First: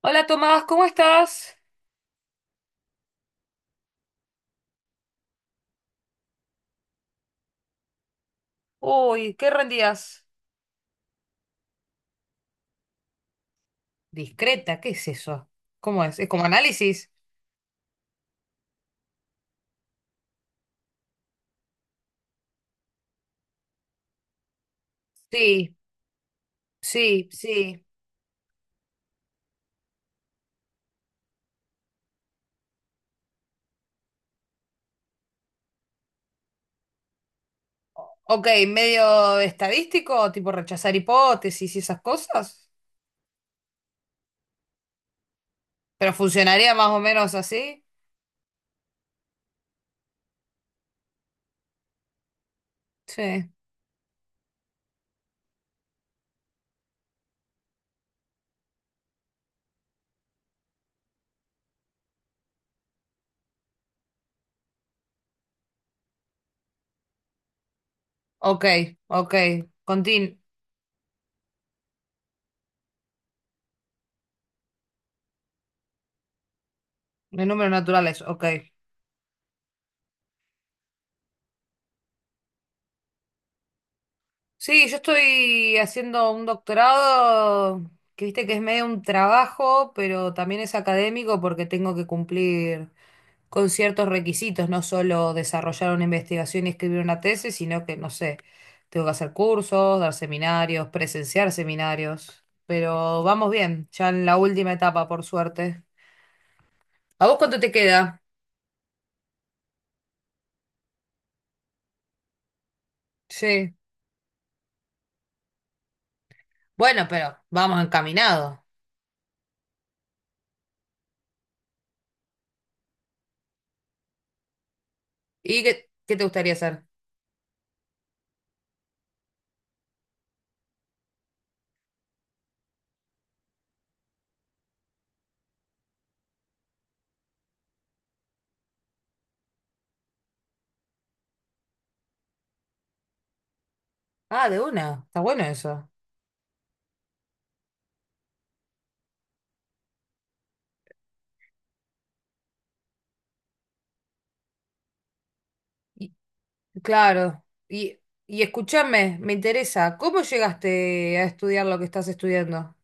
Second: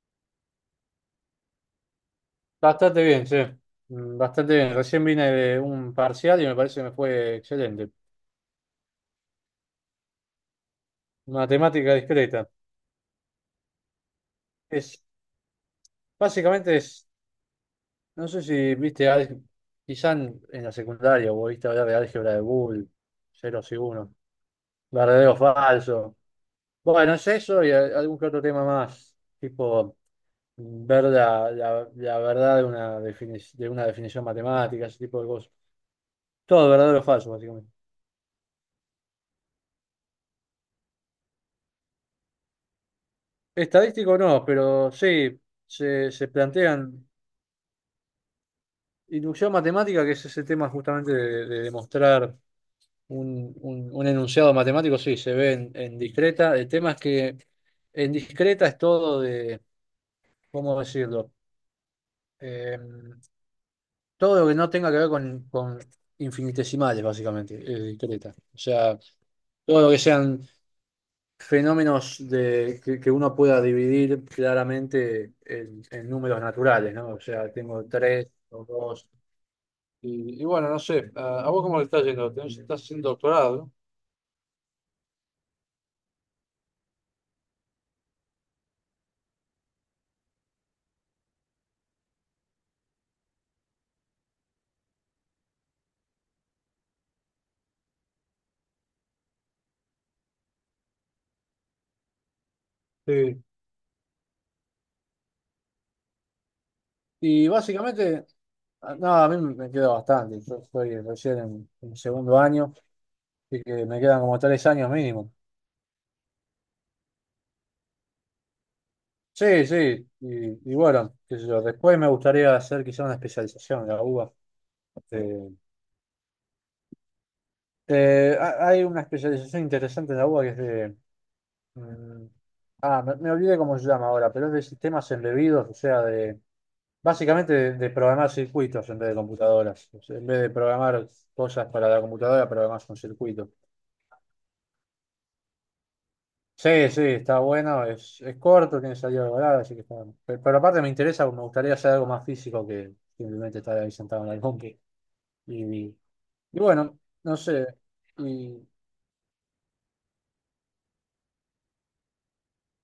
Hola Tomás, ¿cómo estás? Bastante bien, sí. Bastante bien. Recién vine de un parcial y me parece que me fue excelente. Uy, ¿qué rendías? Matemática discreta. Discreta, ¿qué Es, es eso? ¿Cómo es? ¿Es como Básicamente análisis? no sé si viste, quizá en la secundaria o viste hablar de álgebra de Boole, ceros y unos, verdadero o Sí, falso. Bueno, es sí, eso y sí. Algún que otro tema más, tipo ver la verdad de una, de una definición matemática, ese tipo de cosas. Todo verdadero o falso, básicamente. Ok, medio estadístico, tipo rechazar hipótesis y esas cosas. Estadístico no, pero sí, Pero se funcionaría más o plantean menos así. inducción matemática, que es ese tema justamente de demostrar Sí. Un enunciado matemático, sí, se ve en discreta. El tema es que en discreta es todo de, ¿cómo decirlo? Eh, todo lo que no tenga que ver con infinitesimales, básicamente, es discreta. O Ok, sea, ok. todo lo que sean Contin, fenómenos de, que uno pueda dividir claramente en números naturales, ¿no? O de sea, números tengo naturales, tres ok. o dos. Y bueno, no sé, a vos cómo le estás yendo? Tenés- ¿Estás haciendo doctorado, no? Sí, yo estoy haciendo un doctorado que viste que es medio un trabajo, pero también es académico porque tengo que cumplir con ciertos requisitos, no solo desarrollar una investigación y escribir una tesis, sino que, no sé, tengo que hacer cursos, dar seminarios, presenciar seminarios, pero Sí. vamos bien, ya en la última etapa, por suerte. ¿A vos Y cuánto te queda? básicamente, no, a mí me queda bastante. Yo estoy recién en segundo año, así Sí. que me quedan como tres años mínimo. Bueno, pero vamos encaminado. Sí, sí, y bueno, qué sé yo, después me gustaría hacer quizá una especialización en la UBA. Eh, ¿Y qué te gustaría hacer? Hay una especialización interesante en la UBA que es de. Mm. Ah, me olvidé cómo se llama ahora, pero es de sistemas embebidos, o sea, de básicamente de programar circuitos en vez de computadoras. O sea, en vez de programar cosas para la computadora, programas un circuito. Ah, de una, está bueno eso. Sí, sí, está bueno, es corto, tiene salida de volada, así que está bueno. Pero, aparte me interesa, me gustaría hacer algo más físico que simplemente estar ahí sentado en la compu. Y, Y y bueno, no claro, sé. y, y Y escúchame, me interesa, ¿cómo llegaste a estudiar lo que estás estudiando?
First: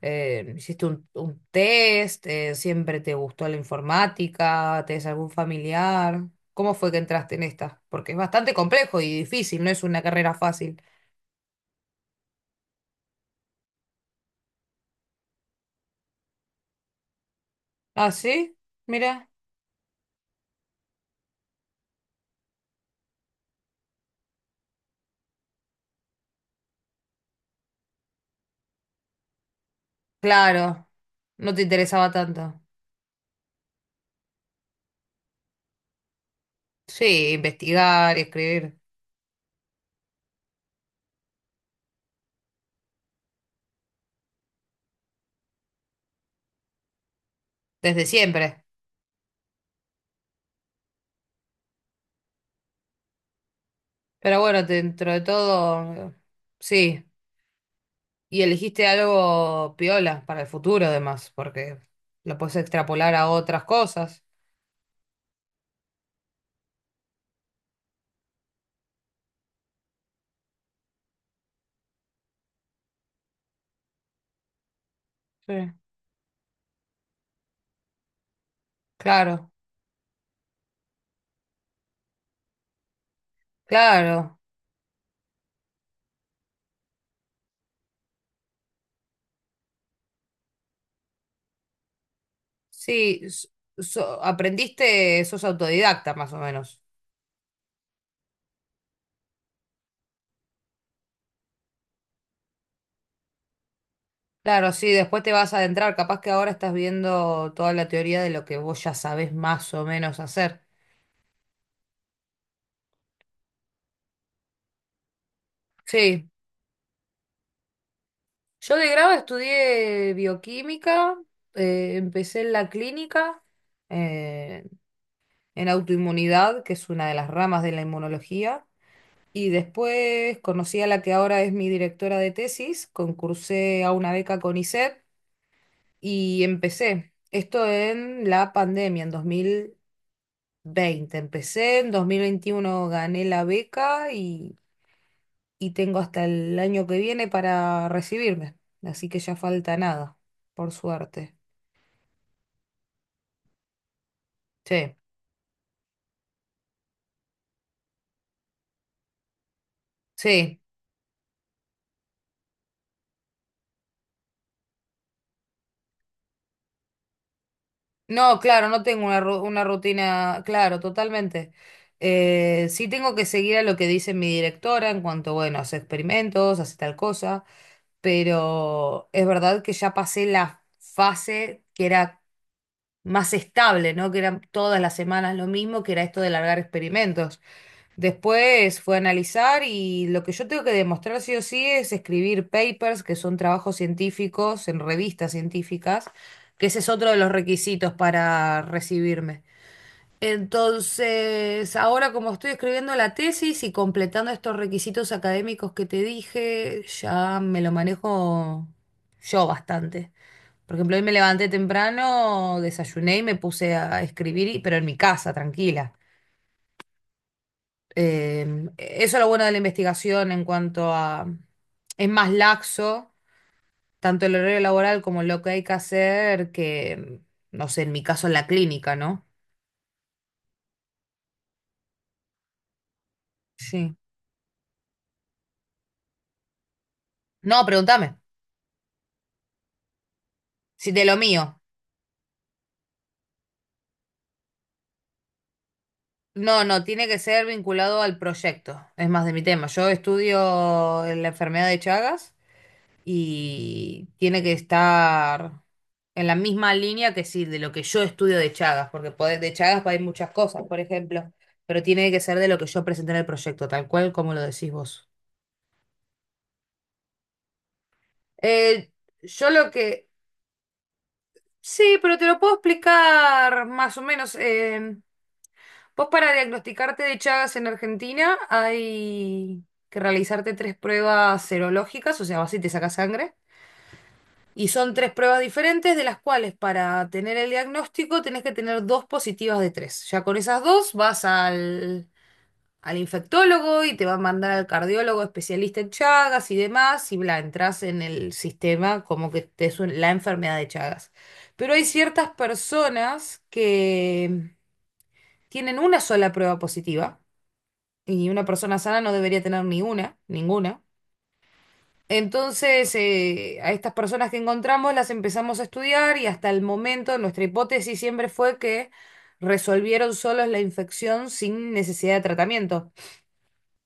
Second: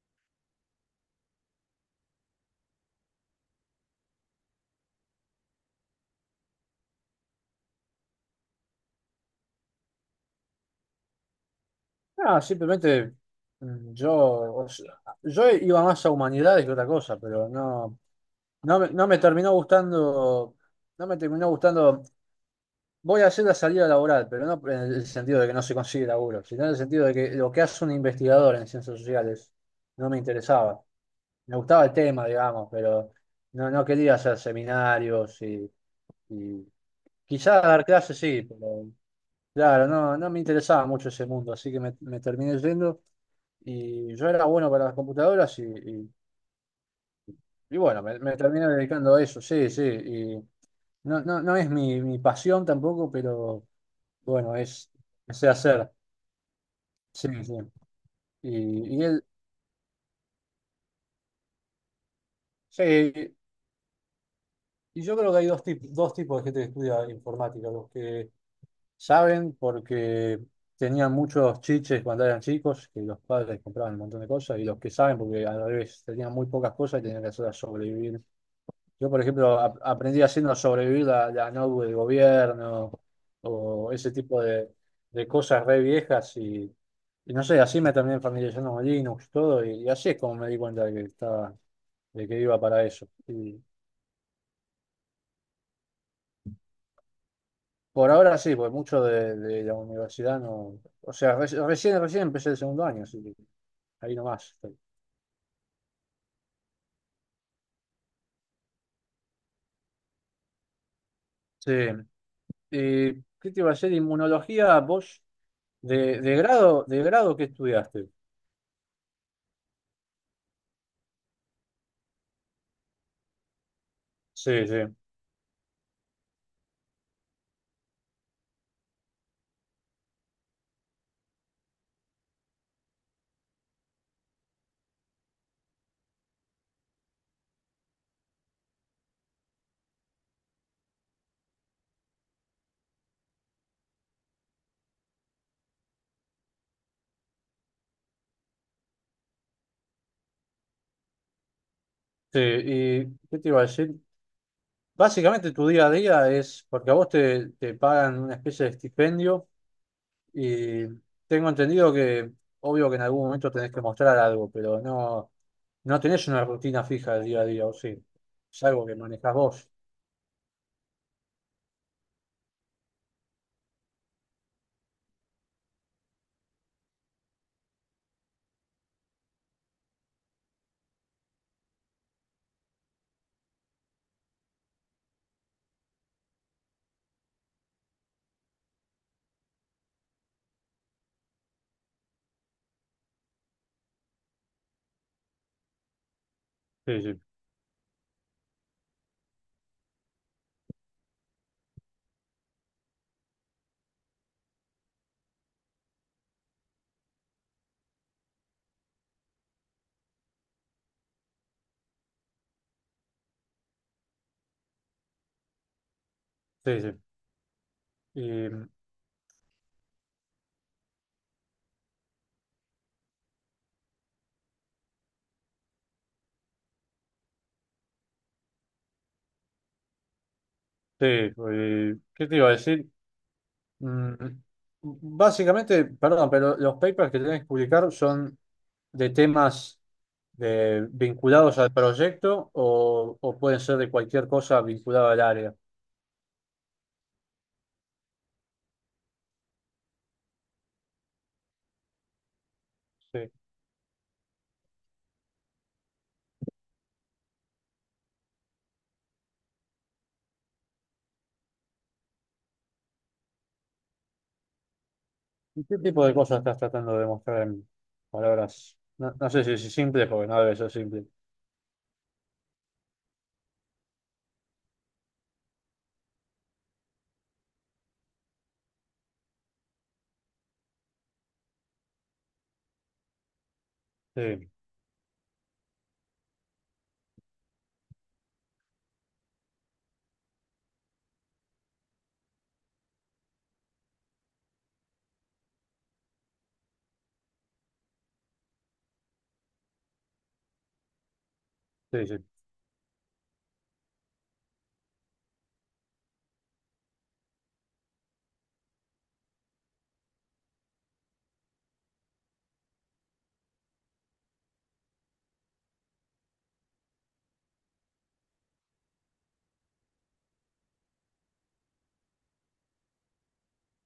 ¿Hiciste un test? ¿Siempre te gustó la informática? ¿Tenés algún familiar? ¿Cómo fue que entraste en esta? Porque es bastante complejo y difícil, no es una carrera fácil. Ah, simplemente yo, o sea, yo iba más a humanidades que otra cosa, pero no, ¿Ah, sí? no, no me Mira. terminó gustando, no me terminó gustando. Voy a hacer la salida laboral, pero no en el sentido de que no se consigue laburo, sino en el sentido de que lo que hace un investigador en ciencias sociales no me interesaba. Claro, no Me te gustaba el interesaba tema, tanto. digamos, pero no, no quería hacer seminarios y Sí, quizá dar investigar clases y sí, escribir pero claro, no, no me interesaba mucho ese mundo, así que me terminé yendo y yo era bueno para las computadoras y bueno, desde me siempre. terminé dedicando a eso, sí, sí, y no, no, no es mi pasión tampoco, pero Pero bueno, bueno, es, dentro de sé todo, hacer, sí. sí, sí. Y elegiste Y, y él, algo piola para el futuro, además, porque lo puedes sí. extrapolar a otras cosas. Y yo creo que hay dos tipos de gente que estudia informática, los que saben porque tenían muchos chiches cuando eran chicos, que los padres compraban un montón de cosas, y los que saben porque al Sí. revés tenían muy pocas cosas y tenían que hacerlas sobrevivir. Yo, por Claro. ejemplo, aprendí haciendo sobrevivir la notebook del gobierno o ese Claro, tipo de cosas re viejas y no sé, así me terminé familiarizando con Linux, todo, y así es como me di cuenta de que estaba, de que iba para eso. sí, Y aprendiste, sos autodidacta más o menos. por ahora sí, pues mucho de la universidad no. O sea, recién empecé el segundo año, así que ahí nomás Claro, estoy. sí, después te vas a adentrar, capaz que ahora estás viendo toda la teoría de lo que vos ya sabés más o menos hacer. Sí. ¿Qué te iba a decir? Inmunología, vos, Sí, de grado, ¿qué estudiaste? yo de grado estudié bioquímica, empecé en la clínica, eh, Sí, sí. en autoinmunidad, que es una de las ramas de la inmunología, y después conocí a la que ahora es mi directora de tesis, concursé a una beca con y empecé. Esto en la pandemia, en 2020. Empecé en 2021, gané la beca y tengo hasta el año que viene para recibirme. Así que ya falta nada, por suerte. Sí, ¿y qué te iba a decir? Sí, Básicamente tu día a día es, porque a vos te pagan una especie de estipendio sí. y tengo entendido que, obvio que en algún momento tenés que mostrar algo, pero no, no tenés una rutina fija del día a día, o sí. No, Es claro, no algo que tengo manejás una vos. rutina, claro, totalmente. Sí tengo que seguir a lo que dice mi directora en cuanto, bueno, hace experimentos, hace tal cosa, pero es verdad que ya pasé la fase que era más estable, ¿no? Que eran todas las semanas lo mismo, que era esto de largar experimentos. Después fue a analizar y lo que yo tengo que demostrar sí o sí es escribir papers, que son trabajos científicos en revistas científicas, que ese es Sí, otro de sí, los requisitos para recibirme. Entonces, ahora como estoy escribiendo la tesis y completando estos requisitos académicos que te dije, ya me lo manejo yo bastante. Por ejemplo, hoy me levanté temprano, desayuné y me puse a escribir, y pero en mi casa, tranquila. sí, sí. Y, Eso es lo bueno de la investigación en cuanto a... Es más laxo, tanto el horario laboral como lo que hay que hacer, que, no sé, en mi caso en la clínica, ¿no? sí, ¿qué te iba a decir? Sí. Mm, Básicamente, perdón, pero los papers que tenés que No, publicar pregúntame. son de temas Si de lo mío. vinculados al proyecto o pueden ser de cualquier cosa vinculada al área. No, no, tiene que ser vinculado al proyecto. Es más de mi tema. Yo estudio la enfermedad de Chagas, Sí. y tiene que estar en la misma línea que sí, de lo que yo estudio de Chagas, porque pode- de Chagas hay muchas cosas, por ejemplo, pero tiene que ser de lo que yo presenté en el proyecto, tal cual como lo decís vos. ¿Y qué tipo de cosas estás tratando de mostrar en palabras? Eh, No, no sé yo si lo es simple, que... porque no debe ser simple. Sí, pero te lo puedo explicar más o menos. Em, vos para diagnosticarte de Chagas en Argentina hay que realizarte tres pruebas serológicas, o sea, vas y te sacas sangre. Sí, Y son tres pruebas diferentes, de las cuales para tener el diagnóstico tenés que tener dos positivas de tres. Ya con esas dos vas al, al infectólogo y te va a mandar al cardiólogo especialista en Chagas y demás, y bla, entras en el sistema como que te es un- la enfermedad de Chagas. Pero hay sí, sí, ciertas personas que tienen una sola prueba positiva, y una persona sana no debería tener ni una, ninguna. Entonces, a estas personas que encontramos las empezamos a estudiar y hasta el momento nuestra hipótesis siempre fue que resolvieron solos la infección sin necesidad de tratamiento,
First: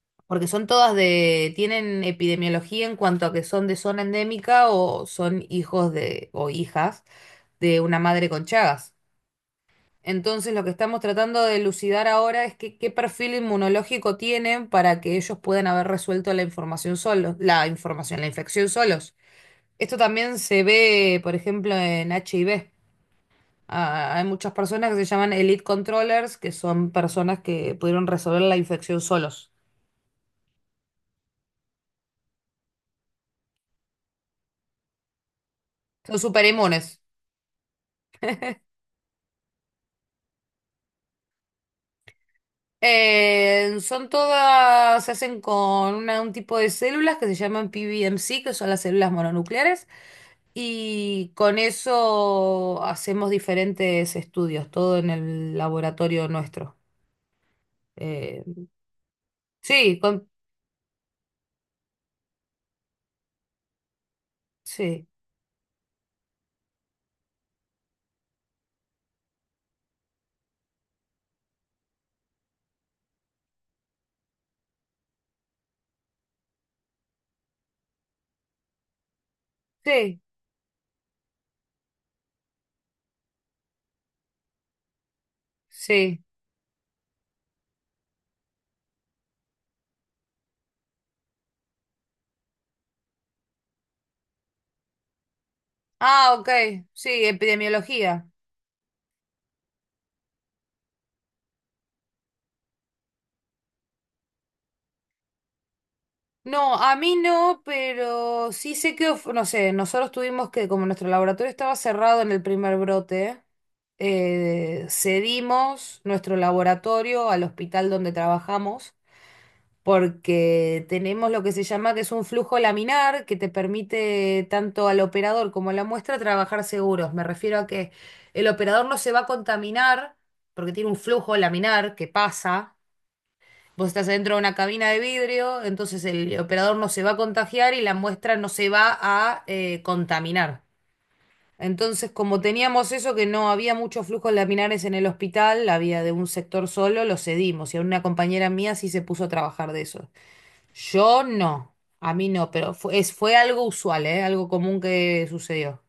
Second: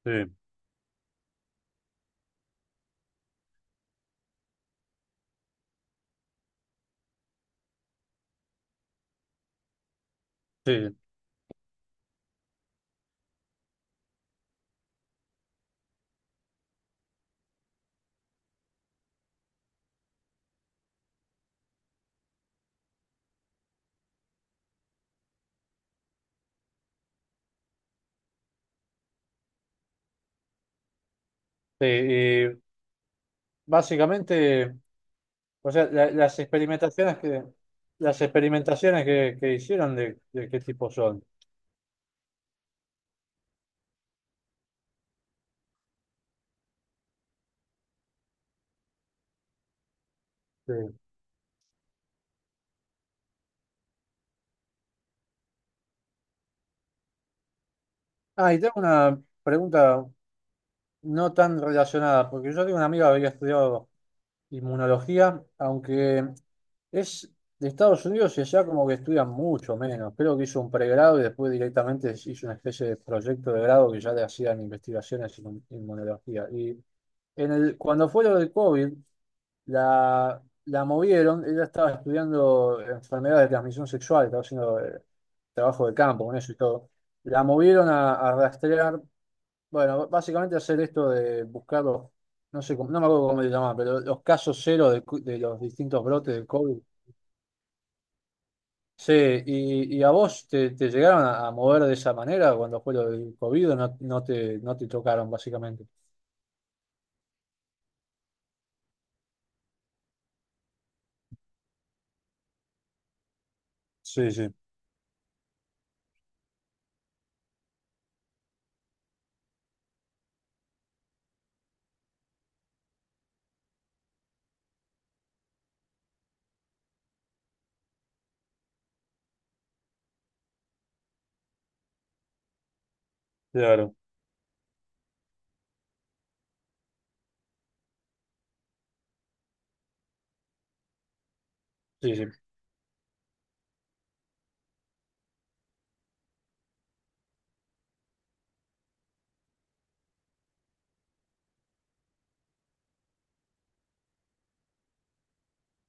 sí, porque son todas de, tienen epidemiología en cuanto a que son de zona endémica o son hijos de, o hijas de una madre con Chagas. Entonces, lo que sí, sí. estamos tratando de elucidar ahora es que, qué perfil inmunológico tienen para que ellos puedan haber resuelto la información solos, la información, la infección solos. Esto también se ve, por ejemplo, en HIV. Ah, hay muchas personas que se llaman elite controllers, que son personas que pudieron resolver la infección solos. Sí, y básicamente, o sea, Son las súper. experimentaciones que las experimentaciones que hicieron de qué tipo son. Son todas, se hacen con una- un tipo de células que se llaman PBMC, que son las células mononucleares, Sí. y con eso hacemos diferentes estudios, todo en el laboratorio nuestro. Eh, Ah, y tengo una sí, pregunta con, no tan relacionada, porque yo tengo una amiga que había estudiado sí, inmunología, aunque es de Estados Unidos y allá como que estudian mucho menos. Creo que hizo un pregrado y después directamente hizo una especie de proyecto de grado que ya le hacían investigaciones en inmunología. Y en el, cuando fue lo del COVID, sí, la, la movieron, ella estaba estudiando enfermedades de transmisión sexual, estaba haciendo trabajo de sí. campo con eso y todo. La movieron a rastrear bueno, básicamente hacer esto de buscar los, no sé, cómo- no me acuerdo cómo se llama pero los casos cero de, de los distintos brotes Ah, del ok, COVID. sí, epidemiología. Sí, y a vos te llegaron a mover de esa manera cuando fue lo del COVID, o no, no te, no te tocaron básicamente. No, a mí no, pero sí sé que, of- no sé, nosotros tuvimos que, como nuestro laboratorio estaba cerrado en el primer brote, Sí, sí, cedimos nuestro laboratorio al hospital donde trabajamos, porque tenemos lo que se llama que es un flujo laminar que te permite tanto al operador como a la muestra trabajar seguros. Me refiero a que el operador no se va a contaminar porque tiene un flujo laminar que pasa. Vos claro. estás dentro de una cabina de vidrio, entonces el operador no se va a contagiar y la muestra no se va a contaminar. Entonces, Sí, sí. como teníamos eso, que no había muchos flujos laminares en el hospital, había de un sector solo, lo cedimos. Y a una compañera mía sí se puso a trabajar de eso. Yo no, a mí no, pero fue, es, fue algo usual, ¿eh? Algo común que sucedió.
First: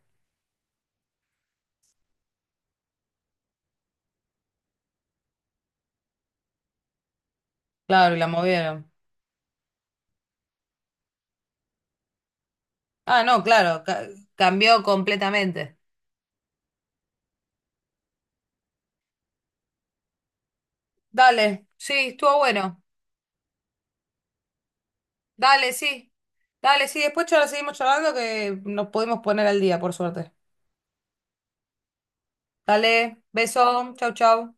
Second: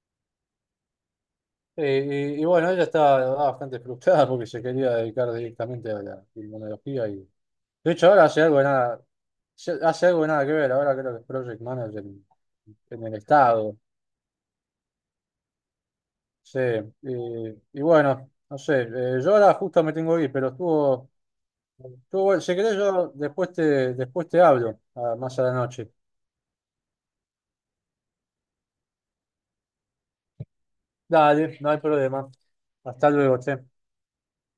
Y bueno, ella estaba bastante frustrada porque se quería dedicar directamente a la inmunología y de hecho Claro, y ahora la hace algo de movieron. nada, hace algo de nada que ver, ahora creo que es Project Manager en el Ah, no, Estado. claro, ca- cambió completamente. Sí, y, y bueno, no sé, yo ahora justo me tengo que ir, pero estuvo, Dale, sí, estuvo estuvo bueno. Si querés bueno. yo después después te hablo, ah, más a la Dale, noche. sí. Dale, sí. Después lo seguimos charlando que nos podemos poner al día, por suerte. Dale, no hay problema. Hasta Dale, luego, che. beso. Chau, chau.